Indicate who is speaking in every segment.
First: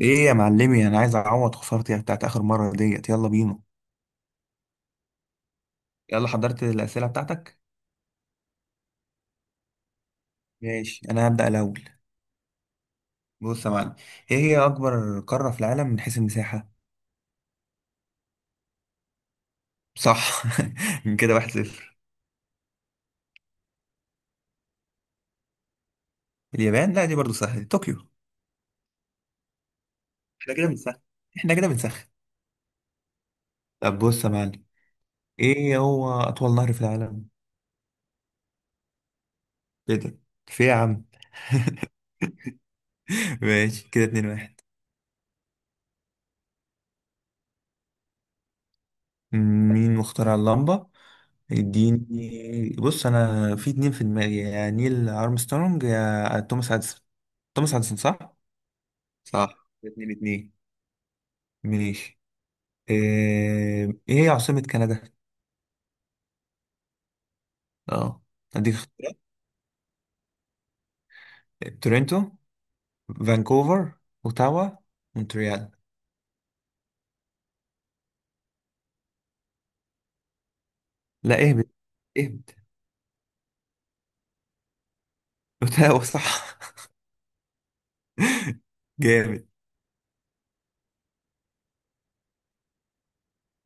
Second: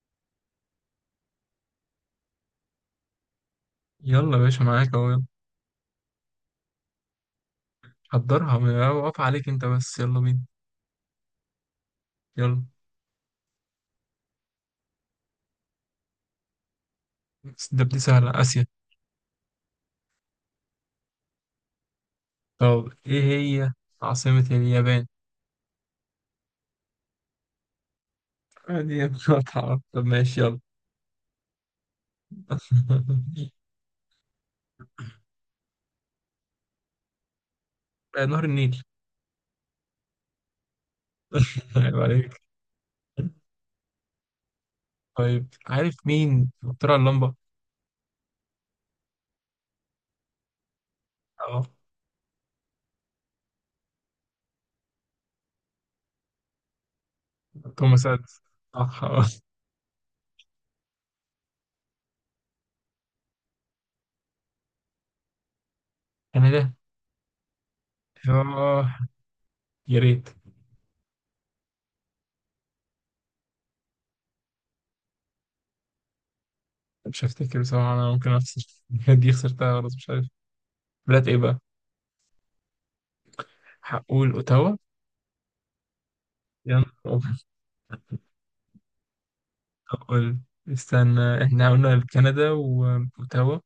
Speaker 1: ايه يا معلمي، انا عايز اعوض خسارتي بتاعت اخر مره ديت. يلا بينا.
Speaker 2: يلا يا باشا، معاك اهو. يلا
Speaker 1: يلا حضرت الاسئله بتاعتك؟
Speaker 2: حضرها، واقف عليك انت بس. يلا بينا.
Speaker 1: ماشي انا هبدا الاول.
Speaker 2: يلا
Speaker 1: بص يا معلم. ايه هي اكبر قاره في العالم من حيث المساحه؟
Speaker 2: بس ده بدي سهلة، آسيا.
Speaker 1: صح من كده واحد صفر.
Speaker 2: طب ايه هي عاصمة اليابان؟
Speaker 1: اليابان لا، دي برضو سهله، طوكيو.
Speaker 2: دي مقاطعة. طب ماشي
Speaker 1: احنا
Speaker 2: يلا.
Speaker 1: كده بنسخن. احنا كده بنسخن. طب بص يا معلم. ايه هو اطول نهر في العالم؟
Speaker 2: آه، نهر النيل.
Speaker 1: كده. في إيه يا عم؟
Speaker 2: عيب عليك.
Speaker 1: ماشي، كده اتنين واحد.
Speaker 2: طيب عارف مين اخترع اللمبة؟
Speaker 1: مين مخترع اللمبة؟
Speaker 2: اه،
Speaker 1: اديني. بص انا في اتنين في دماغي، يا نيل ارمسترونج يا توماس اديسون. توماس اديسون
Speaker 2: توماس
Speaker 1: صح.
Speaker 2: اديسون. صح اه.
Speaker 1: صح، اتنين اتنين. ماشي. إيه هي عاصمة كندا؟
Speaker 2: انا ده.
Speaker 1: اه. اديك
Speaker 2: اه.
Speaker 1: اختيارات.
Speaker 2: يا ريت.
Speaker 1: تورنتو، فانكوفر، اوتاوا، مونتريال.
Speaker 2: مش هفتكر بصراحة، انا ممكن اخسر. دي خسرتها خلاص، مش عارف. بلاد ايه
Speaker 1: لا
Speaker 2: بقى؟
Speaker 1: اهبد. اهبد.
Speaker 2: هقول اوتاوا.
Speaker 1: اوتاوا صح.
Speaker 2: يلا.
Speaker 1: جامد.
Speaker 2: طب قول. استنى، احنا قلنا كندا واوتاوا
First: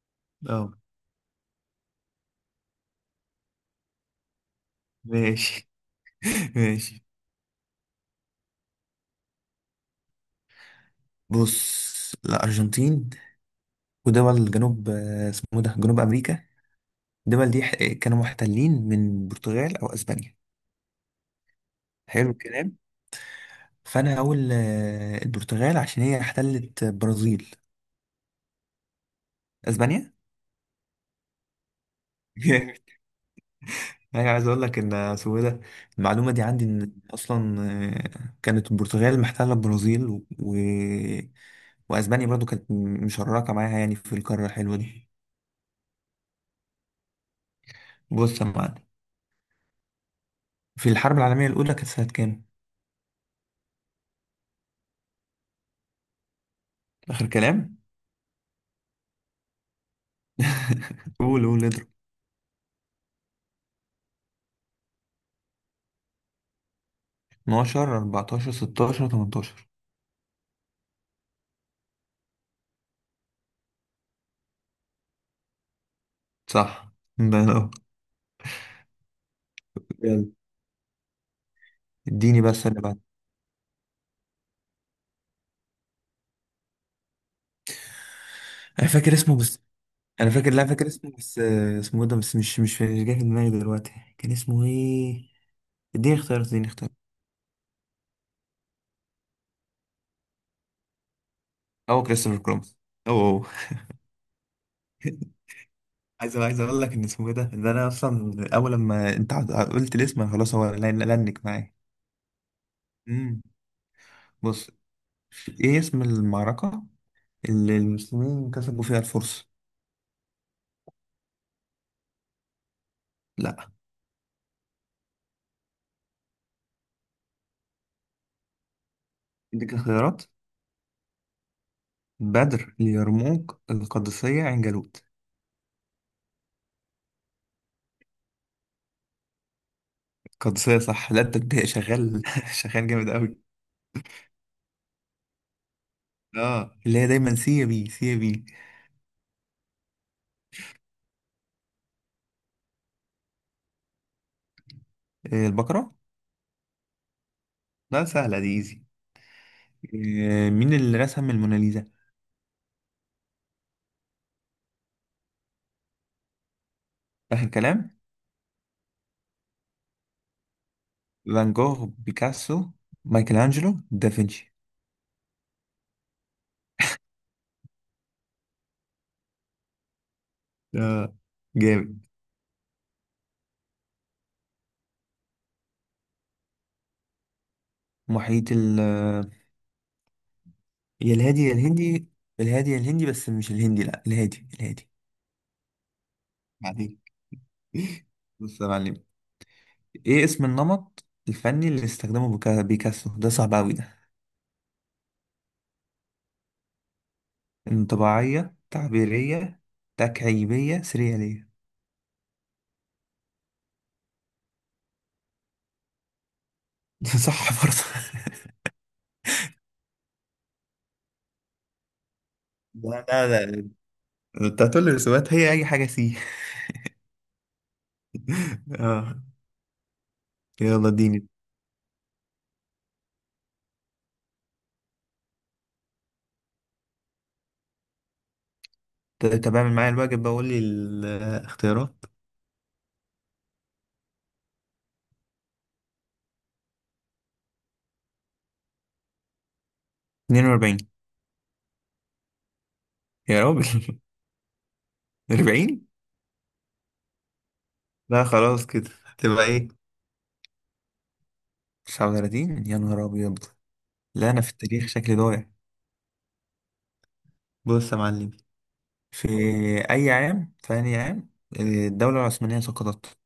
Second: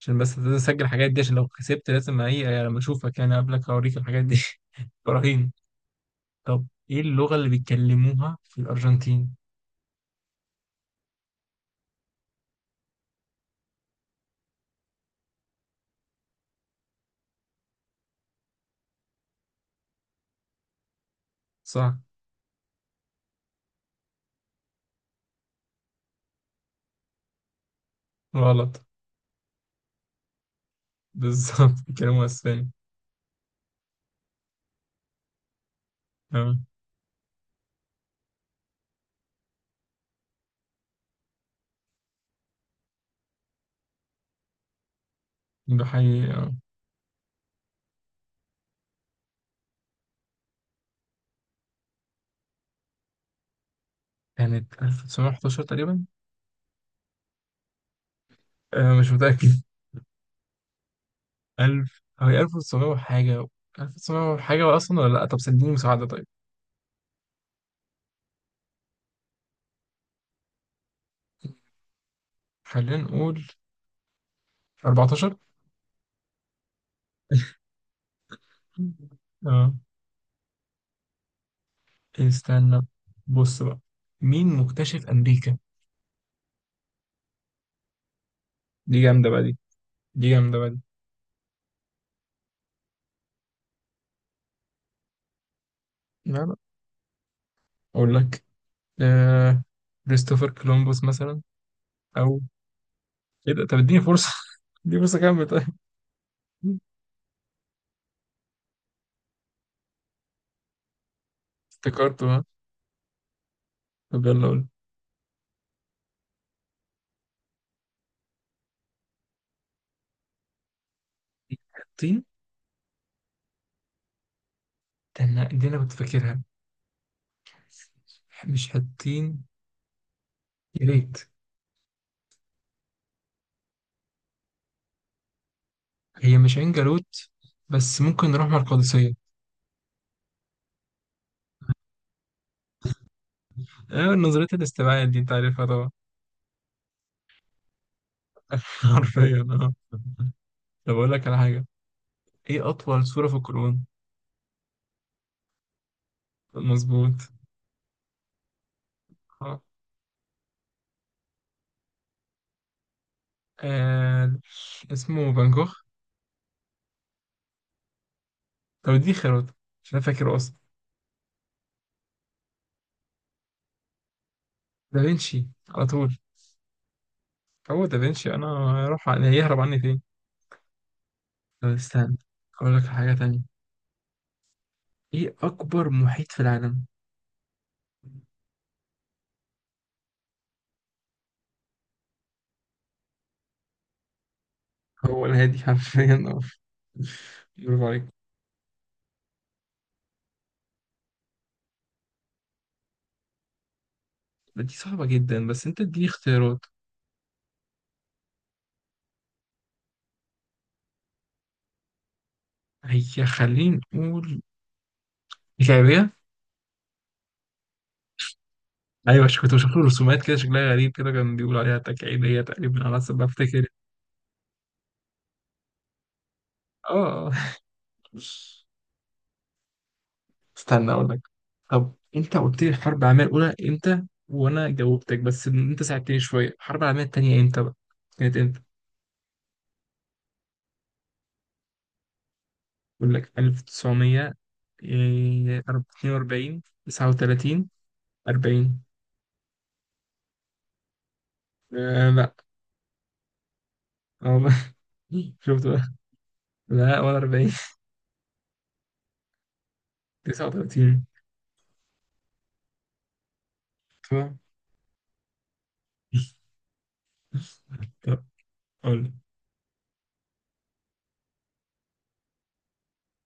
Speaker 2: عشان بس لازم
Speaker 1: اه
Speaker 2: اسجل الحاجات دي، عشان لو كسبت لازم ايه يعني، لما اشوفك يعني قبلك اوريك الحاجات دي. براهين.
Speaker 1: ماشي.
Speaker 2: طب ايه
Speaker 1: ماشي.
Speaker 2: اللغة اللي بيتكلموها في الارجنتين؟
Speaker 1: بص الارجنتين ودول جنوب، اسمه إيه ده، جنوب امريكا. الدول دي كانوا محتلين من البرتغال او اسبانيا.
Speaker 2: صح.
Speaker 1: حلو الكلام. فانا هقول البرتغال عشان هي احتلت برازيل.
Speaker 2: غلط.
Speaker 1: اسبانيا.
Speaker 2: بالظبط بيتكلموا اسباني.
Speaker 1: جامد. انا عايز اقول لك ان اسمه إيه ده. المعلومه دي
Speaker 2: اه
Speaker 1: عندي ان اصلا. كانت البرتغال محتله البرازيل واسبانيا برضو كانت مشركه معاها، يعني في القاره الحلوه دي.
Speaker 2: ده حقيقي اه.
Speaker 1: بص يا معلم. في الحرب العالميه الاولى كانت سنه كام؟
Speaker 2: كانت 1911 تقريبا.
Speaker 1: اخر كلام.
Speaker 2: آه مش متأكد.
Speaker 1: قول قول اضرب.
Speaker 2: 1000، هي 1900 وحاجة. 1900 وحاجة اصلا، ولا لا؟ طب سنديني مساعدة طيب.
Speaker 1: 12 14 16 18.
Speaker 2: خلينا نقول 14.
Speaker 1: صح. ده أنا-
Speaker 2: اه.
Speaker 1: يلا اديني بس اللي
Speaker 2: استنى،
Speaker 1: بعد.
Speaker 2: بص بقى، مين مكتشف أمريكا؟
Speaker 1: انا
Speaker 2: دي
Speaker 1: فاكر
Speaker 2: جامدة
Speaker 1: اسمه
Speaker 2: بقى دي.
Speaker 1: بس.
Speaker 2: دي
Speaker 1: انا فاكر
Speaker 2: جامدة
Speaker 1: لا
Speaker 2: بقى دي.
Speaker 1: فاكر اسمه بس، اسمه إيه ده، بس مش جاي في دماغي دلوقتي. كان اسمه ايه؟ اديني
Speaker 2: لا
Speaker 1: اختيار
Speaker 2: لا،
Speaker 1: اديني اختيار
Speaker 2: أقول لك. آه... كريستوفر كولومبوس مثلا.
Speaker 1: هو كريستوفر
Speaker 2: أو
Speaker 1: كولومبس. او.
Speaker 2: إيه ده، طب اديني فرصة. اديني فرصة كمل طيب.
Speaker 1: عايز اقول لك ان اسمه ايه ده، ان انا اصلا اول لما انت قلت الاسم أنا خلاص، هو لنك معايا.
Speaker 2: افتكرته ها.
Speaker 1: امم.
Speaker 2: طب يلا قول.
Speaker 1: بص. ايه اسم المعركة اللي المسلمين كسبوا فيها الفرس؟
Speaker 2: حطين.
Speaker 1: لا.
Speaker 2: استنى، دي أنا كنت فاكرها. مش حطين.
Speaker 1: اديك خيارات.
Speaker 2: يا ريت.
Speaker 1: بدر، اليرموك، القادسية، عين جالوت.
Speaker 2: هي مش عين جالوت، بس ممكن نروح مع القادسية.
Speaker 1: قدسية صح. لا انت، انت شغال شغال جامد قوي.
Speaker 2: آه، نظرية الاستبعاد دي أنت عارفها طبعا.
Speaker 1: اه، اللي هي دايما سي يا بي، سي يا بي.
Speaker 2: حرفيا اه. طب أقول لك على حاجة، إيه أطول سورة في القرآن؟
Speaker 1: البقرة.
Speaker 2: مظبوط.
Speaker 1: لا سهلة دي ايزي.
Speaker 2: آه.
Speaker 1: مين اللي رسم الموناليزا؟
Speaker 2: آه، اسمه فان جوخ.
Speaker 1: آخر كلام.
Speaker 2: طب دي خيارات، عشان انا فاكره اصلا.
Speaker 1: فان جوخ، بيكاسو، مايكل أنجلو، دافنشي.
Speaker 2: دافنشي على طول. هو دافنشي، انا هروح هيهرب عني فين.
Speaker 1: اه.
Speaker 2: طب
Speaker 1: جامد.
Speaker 2: استنى اقول لك حاجة تانية، ايه اكبر محيط في العالم؟
Speaker 1: محيط ال يا الهادي يا الهندي. الهادي يا الهندي، بس مش الهندي، لا الهادي الهادي.
Speaker 2: هو الهادي حرفيا اه.
Speaker 1: بعدين.
Speaker 2: برافو عليك.
Speaker 1: بص يا معلم. ايه اسم النمط الفني اللي استخدمه بيكاسو؟ ده صعب قوي.
Speaker 2: دي صعبة جدا، بس انت اديني اختيارات.
Speaker 1: انطباعية، تعبيرية، تكعيبية، سريالية.
Speaker 2: هي، خلينا نقول الكعبية.
Speaker 1: صح برضه.
Speaker 2: ايوه، كنت بشوف له رسومات كده شكلها غريب كده، كان بيقول عليها تكعيبية تقريبا على
Speaker 1: لا
Speaker 2: حسب ما
Speaker 1: لا
Speaker 2: افتكر.
Speaker 1: لا، انت هتقول لي رسومات هي اي حاجة سي.
Speaker 2: اه.
Speaker 1: اه. يلا
Speaker 2: استنى اقول لك،
Speaker 1: اديني.
Speaker 2: طب انت قلت لي الحرب العالميه الاولى امتى وانا جاوبتك بس انت ساعدتني شويه. الحرب العالميه الثانيه امتى بقى؟ كانت امتى؟
Speaker 1: طب اعمل معايا الواجب، بقول لي الاختيارات.
Speaker 2: اقول لك، 1942، 39، 40.
Speaker 1: 42.
Speaker 2: آه لا.
Speaker 1: يا راجل.
Speaker 2: والله. شفت بقى.
Speaker 1: 40.
Speaker 2: لا، ولا 40.
Speaker 1: لا خلاص كده. تبقى ايه؟
Speaker 2: 39.
Speaker 1: 39 يا نهار ابيض. لا
Speaker 2: طبعا.
Speaker 1: انا في التاريخ شكلي ضايع.
Speaker 2: طب
Speaker 1: بص يا
Speaker 2: طب
Speaker 1: معلم.
Speaker 2: قول لي.
Speaker 1: في في اي عام الدولة العثمانية سقطت؟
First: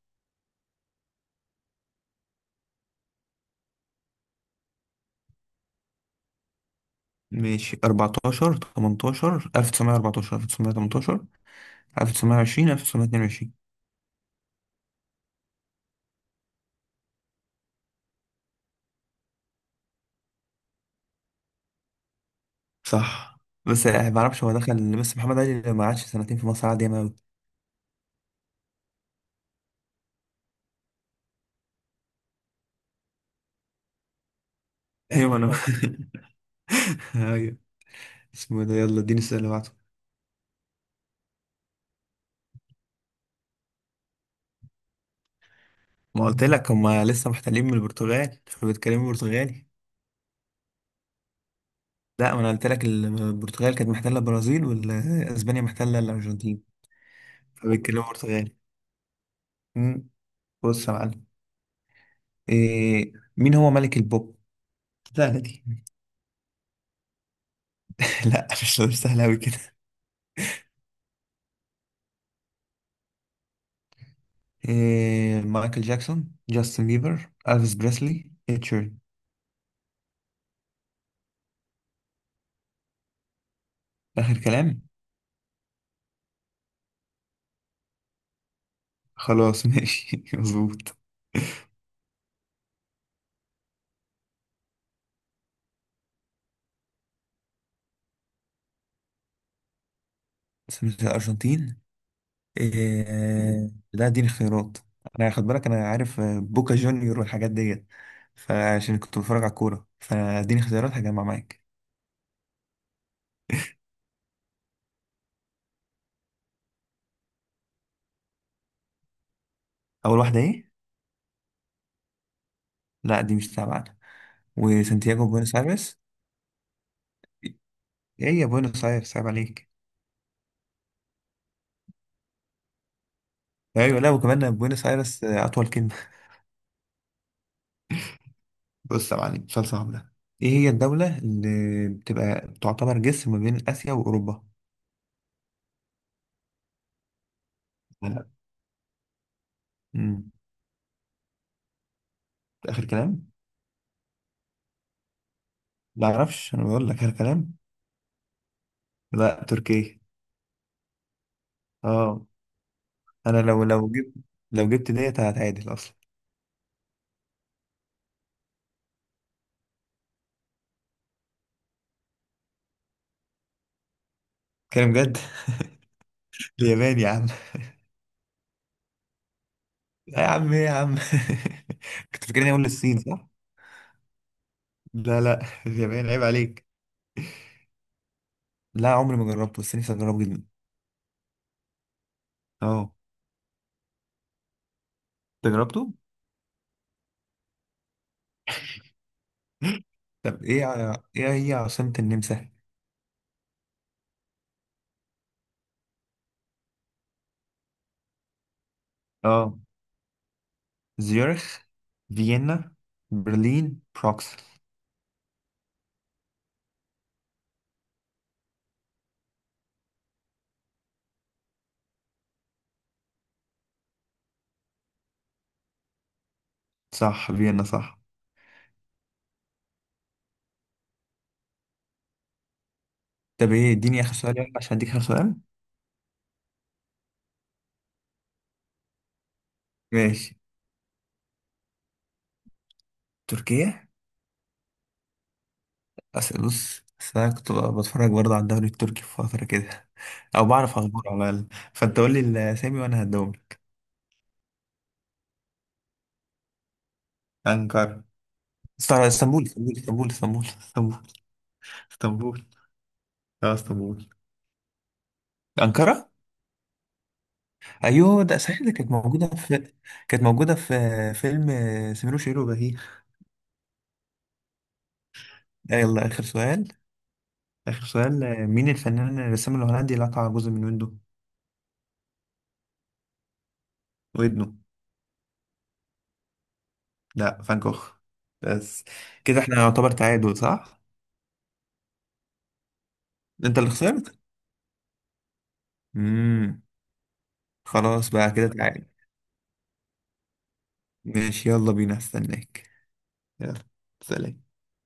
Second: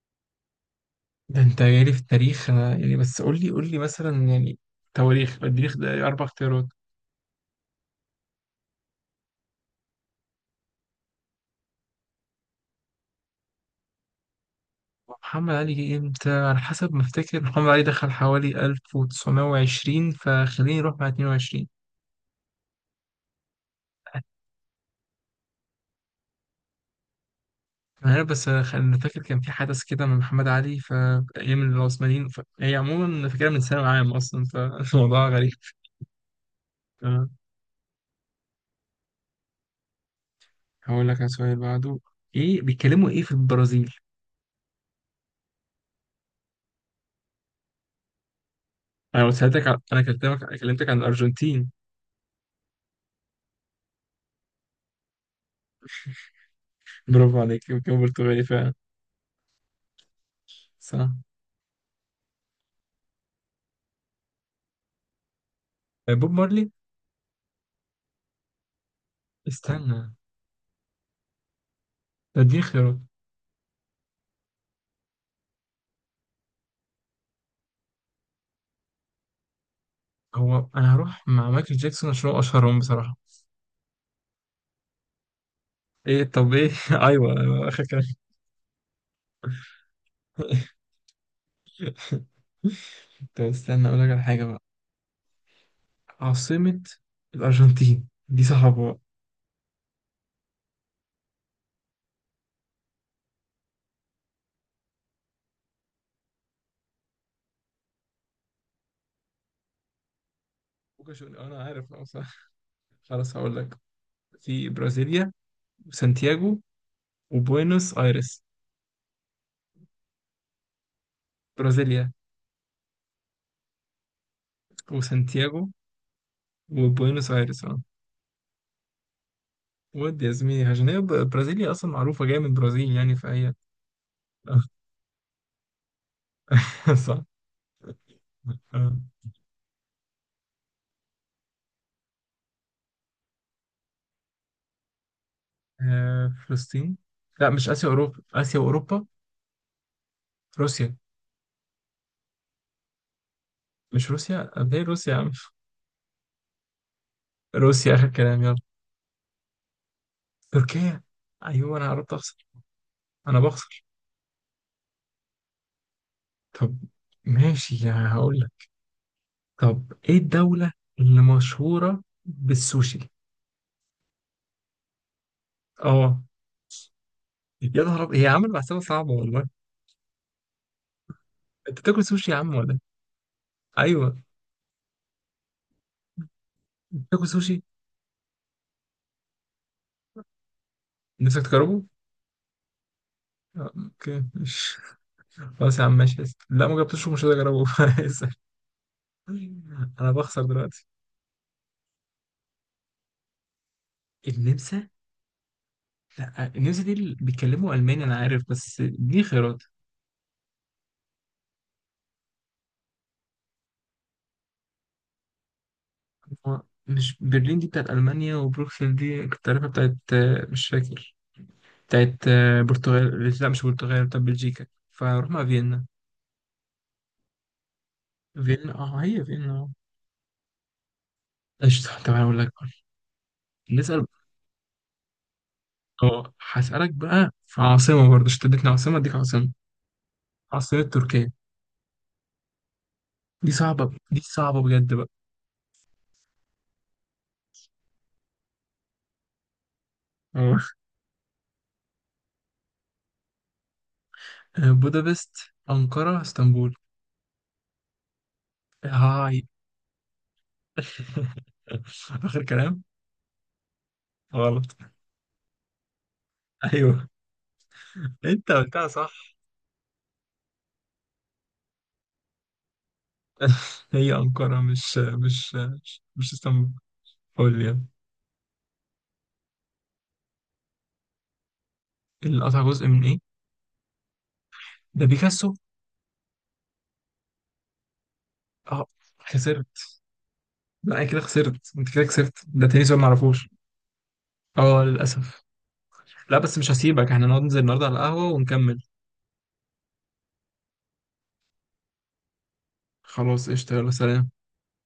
Speaker 2: ده انت جاي لي في التاريخ انا يعني، بس قول لي قول لي مثلا يعني، تواريخ، التاريخ ده اربع اختيارات.
Speaker 1: ماشي. 14 18 1914 1918 1920 1922.
Speaker 2: محمد علي جه امتى، على حسب ما افتكر محمد علي دخل حوالي 1920، فخليني اروح مع 22.
Speaker 1: صح بس يعني ما بعرفش هو دخل، بس محمد علي ما قعدش سنتين في مصر عادي، ياما أوي.
Speaker 2: انا عارف، بس انا فاكر كان في حدث كده من محمد علي في ايام العثمانيين، هي عموما أنا فاكرها من ثانوي عام اصلا، فالموضوع
Speaker 1: ايوه
Speaker 2: غريب.
Speaker 1: انا.
Speaker 2: تمام.
Speaker 1: ايوه. اسمه ده. يلا اديني السؤال اللي بعده.
Speaker 2: هقول لك على سؤال بعده، ايه بيتكلموا في البرازيل؟
Speaker 1: ما قلت لك هما لسه محتلين من البرتغال، فبيتكلموا
Speaker 2: انا قلت
Speaker 1: برتغالي.
Speaker 2: لك على... انا كلمتك عن الارجنتين.
Speaker 1: لا ما انا قلت لك البرتغال كانت محتله البرازيل واسبانيا محتله الارجنتين.
Speaker 2: برافو عليك، يمكن
Speaker 1: فبيتكلموا
Speaker 2: برتغالي
Speaker 1: برتغالي.
Speaker 2: فعلا.
Speaker 1: أمم، بص يا
Speaker 2: صح.
Speaker 1: معلم. إيه، مين هو ملك البوب؟ سهلة دي.
Speaker 2: بوب مارلي.
Speaker 1: لا، مش سهلة أوي كده.
Speaker 2: استنى ده، اديني خيارات.
Speaker 1: إيه؟ مايكل جاكسون، جاستن بيبر، ألفيس بريسلي، إتشيرن.
Speaker 2: هو انا هروح مع مايكل جاكسون عشان هو اشهرهم بصراحه.
Speaker 1: آخر كلام.
Speaker 2: ايه طب ايه ايوه، اخر كلام.
Speaker 1: خلاص. ماشي مظبوط.
Speaker 2: طب استنى اقول لك على حاجه بقى، عاصمه الارجنتين دي صعبه بقى.
Speaker 1: سمسة الأرجنتين. إيه؟ لا اديني اختيارات. أنا خد بالك، أنا عارف بوكا جونيور والحاجات ديت. فعشان كنت بتفرج على الكورة، فاديني اختيارات
Speaker 2: ممكن
Speaker 1: هجمع معاك.
Speaker 2: انا عارف اه صح. خلاص هقول لك، في برازيليا وسانتياغو وبوينوس ايرس.
Speaker 1: أول واحدة إيه؟
Speaker 2: برازيليا
Speaker 1: لا دي مش تابعة. وسانتياغو، بوينس
Speaker 2: وسانتياغو
Speaker 1: آيرس.
Speaker 2: وبوينوس ايرس اه.
Speaker 1: إيه يا بوينس آيرس عيب عليك.
Speaker 2: ودي يا زميلي عشان هي برازيليا اصلا معروفه جايه من البرازيل يعني، فهي
Speaker 1: أيوة لا، وكمان بوينس آيرس، أطول كلمة.
Speaker 2: صح. آه.
Speaker 1: بص يا معلم، سؤال صعب ده. ايه هي الدولة اللي بتبقى تعتبر جسر ما بين آسيا وأوروبا؟
Speaker 2: فلسطين. لا مش اسيا اوروبا،
Speaker 1: لا.
Speaker 2: اسيا واوروبا.
Speaker 1: امم.
Speaker 2: روسيا.
Speaker 1: آخر كلام؟
Speaker 2: مش روسيا، قبل روسيا يا عم.
Speaker 1: لا معرفش. أنا بقول لك، آخر كلام؟
Speaker 2: روسيا آخر كلام يلا.
Speaker 1: لا، تركيا.
Speaker 2: تركيا. أيوه أنا قربت
Speaker 1: اه.
Speaker 2: أخسر. أنا
Speaker 1: أنا لو
Speaker 2: بخسر.
Speaker 1: لو جبت، لو جبت ديت هتعادل أصلا.
Speaker 2: طب ماشي يعني هقول لك، طب إيه الدولة اللي مشهورة بالسوشي؟
Speaker 1: كلام جد.
Speaker 2: أه.
Speaker 1: اليابان يا عم.
Speaker 2: يا نهار أبيض، هي عامل محسبة صعبة والله.
Speaker 1: لا يا عم. إيه يا عم.
Speaker 2: أنت بتاكل
Speaker 1: كنت
Speaker 2: سوشي يا
Speaker 1: فاكرني
Speaker 2: عم
Speaker 1: أقول
Speaker 2: ولا؟ إيه؟
Speaker 1: الصين صح؟
Speaker 2: أيوه.
Speaker 1: لا لا، اليابان عيب عليك.
Speaker 2: أنت بتاكل سوشي؟
Speaker 1: لا عمري ما جربته، بس نفسي أجربه جدا.
Speaker 2: نفسك تجربه؟
Speaker 1: اه.
Speaker 2: أوكي مش.
Speaker 1: أنت
Speaker 2: خلاص يا عم
Speaker 1: جربته؟
Speaker 2: ماشي، اسف. لا ما جبتوش، ومش هقدر أجربه. اسف. أنا بخسر
Speaker 1: طب ايه
Speaker 2: دلوقتي.
Speaker 1: ايه هي عاصمة النمسا؟
Speaker 2: النمسا؟ لا النمسا دي اللي بيتكلموا ألماني، أنا عارف، بس دي
Speaker 1: اه.
Speaker 2: خيارات.
Speaker 1: زيورخ، فيينا، برلين، بروكسل.
Speaker 2: هو مش برلين دي بتاعت ألمانيا، وبروكسل دي كنت عارفها بتاعت مش فاكر، بتاعت برتغال، لا مش برتغال، بتاعت بلجيكا. فرحنا، فيينا.
Speaker 1: صح، فيينا صح.
Speaker 2: فيينا اه، هي فيينا اه. قشطة. طب أنا أقول لك بقى.
Speaker 1: طب ايه، اديني
Speaker 2: نسأل.
Speaker 1: اخر سؤال يلا، عشان اديك اخر سؤال.
Speaker 2: اه هسألك بقى في عاصمة برضه، اشتدتني عاصمة أديك عاصمة،
Speaker 1: ماشي.
Speaker 2: عاصمة تركيا.
Speaker 1: تركيا.
Speaker 2: دي صعبة بجد بقى.
Speaker 1: أسأل. بص أصل أنا كنت بتفرج برضه على الدوري التركي في فترة كده، أو
Speaker 2: اه.
Speaker 1: بعرف أخباره على الأقل. فأنت قول لي الأسامي وأنا هديهم لك.
Speaker 2: بودابست، أنقرة، اسطنبول.
Speaker 1: أنقرة.
Speaker 2: هاي.
Speaker 1: اسطنبول اسطنبول اسطنبول اسطنبول اسطنبول
Speaker 2: آخر
Speaker 1: اسطنبول.
Speaker 2: كلام.
Speaker 1: اه اسطنبول.
Speaker 2: غلط.
Speaker 1: أنقرة.
Speaker 2: أيوه،
Speaker 1: أيوه ده
Speaker 2: أنت
Speaker 1: صحيح، ده
Speaker 2: قلتها
Speaker 1: كانت موجودة
Speaker 2: صح.
Speaker 1: في كانت موجودة في فيلم سمير وشهير وبهير.
Speaker 2: هي أنقرة،
Speaker 1: يلا آخر
Speaker 2: مش
Speaker 1: سؤال.
Speaker 2: اسطنبول. قول لي يلا.
Speaker 1: آخر سؤال، مين الفنان الرسام الهولندي اللي قطع جزء من ويندو؟
Speaker 2: اللي قطع جزء من إيه؟
Speaker 1: ودنه.
Speaker 2: ده بيكاسو.
Speaker 1: لا، فان جوخ بس.
Speaker 2: أه،
Speaker 1: كده احنا
Speaker 2: خسرت.
Speaker 1: يعتبر تعادل صح؟
Speaker 2: لا أنا كده خسرت، أنت كده خسرت، ده تاني سؤال معرفوش.
Speaker 1: انت اللي خسرت.
Speaker 2: أه للأسف. لا بس
Speaker 1: امم.
Speaker 2: مش هسيبك، احنا نقعد ننزل النهاردة على
Speaker 1: خلاص
Speaker 2: القهوة
Speaker 1: بقى كده
Speaker 2: ونكمل.
Speaker 1: تعادل. ماشي، يلا بينا استناك.
Speaker 2: خلاص
Speaker 1: يلا.
Speaker 2: قشطة، يلا سلام.
Speaker 1: سلام.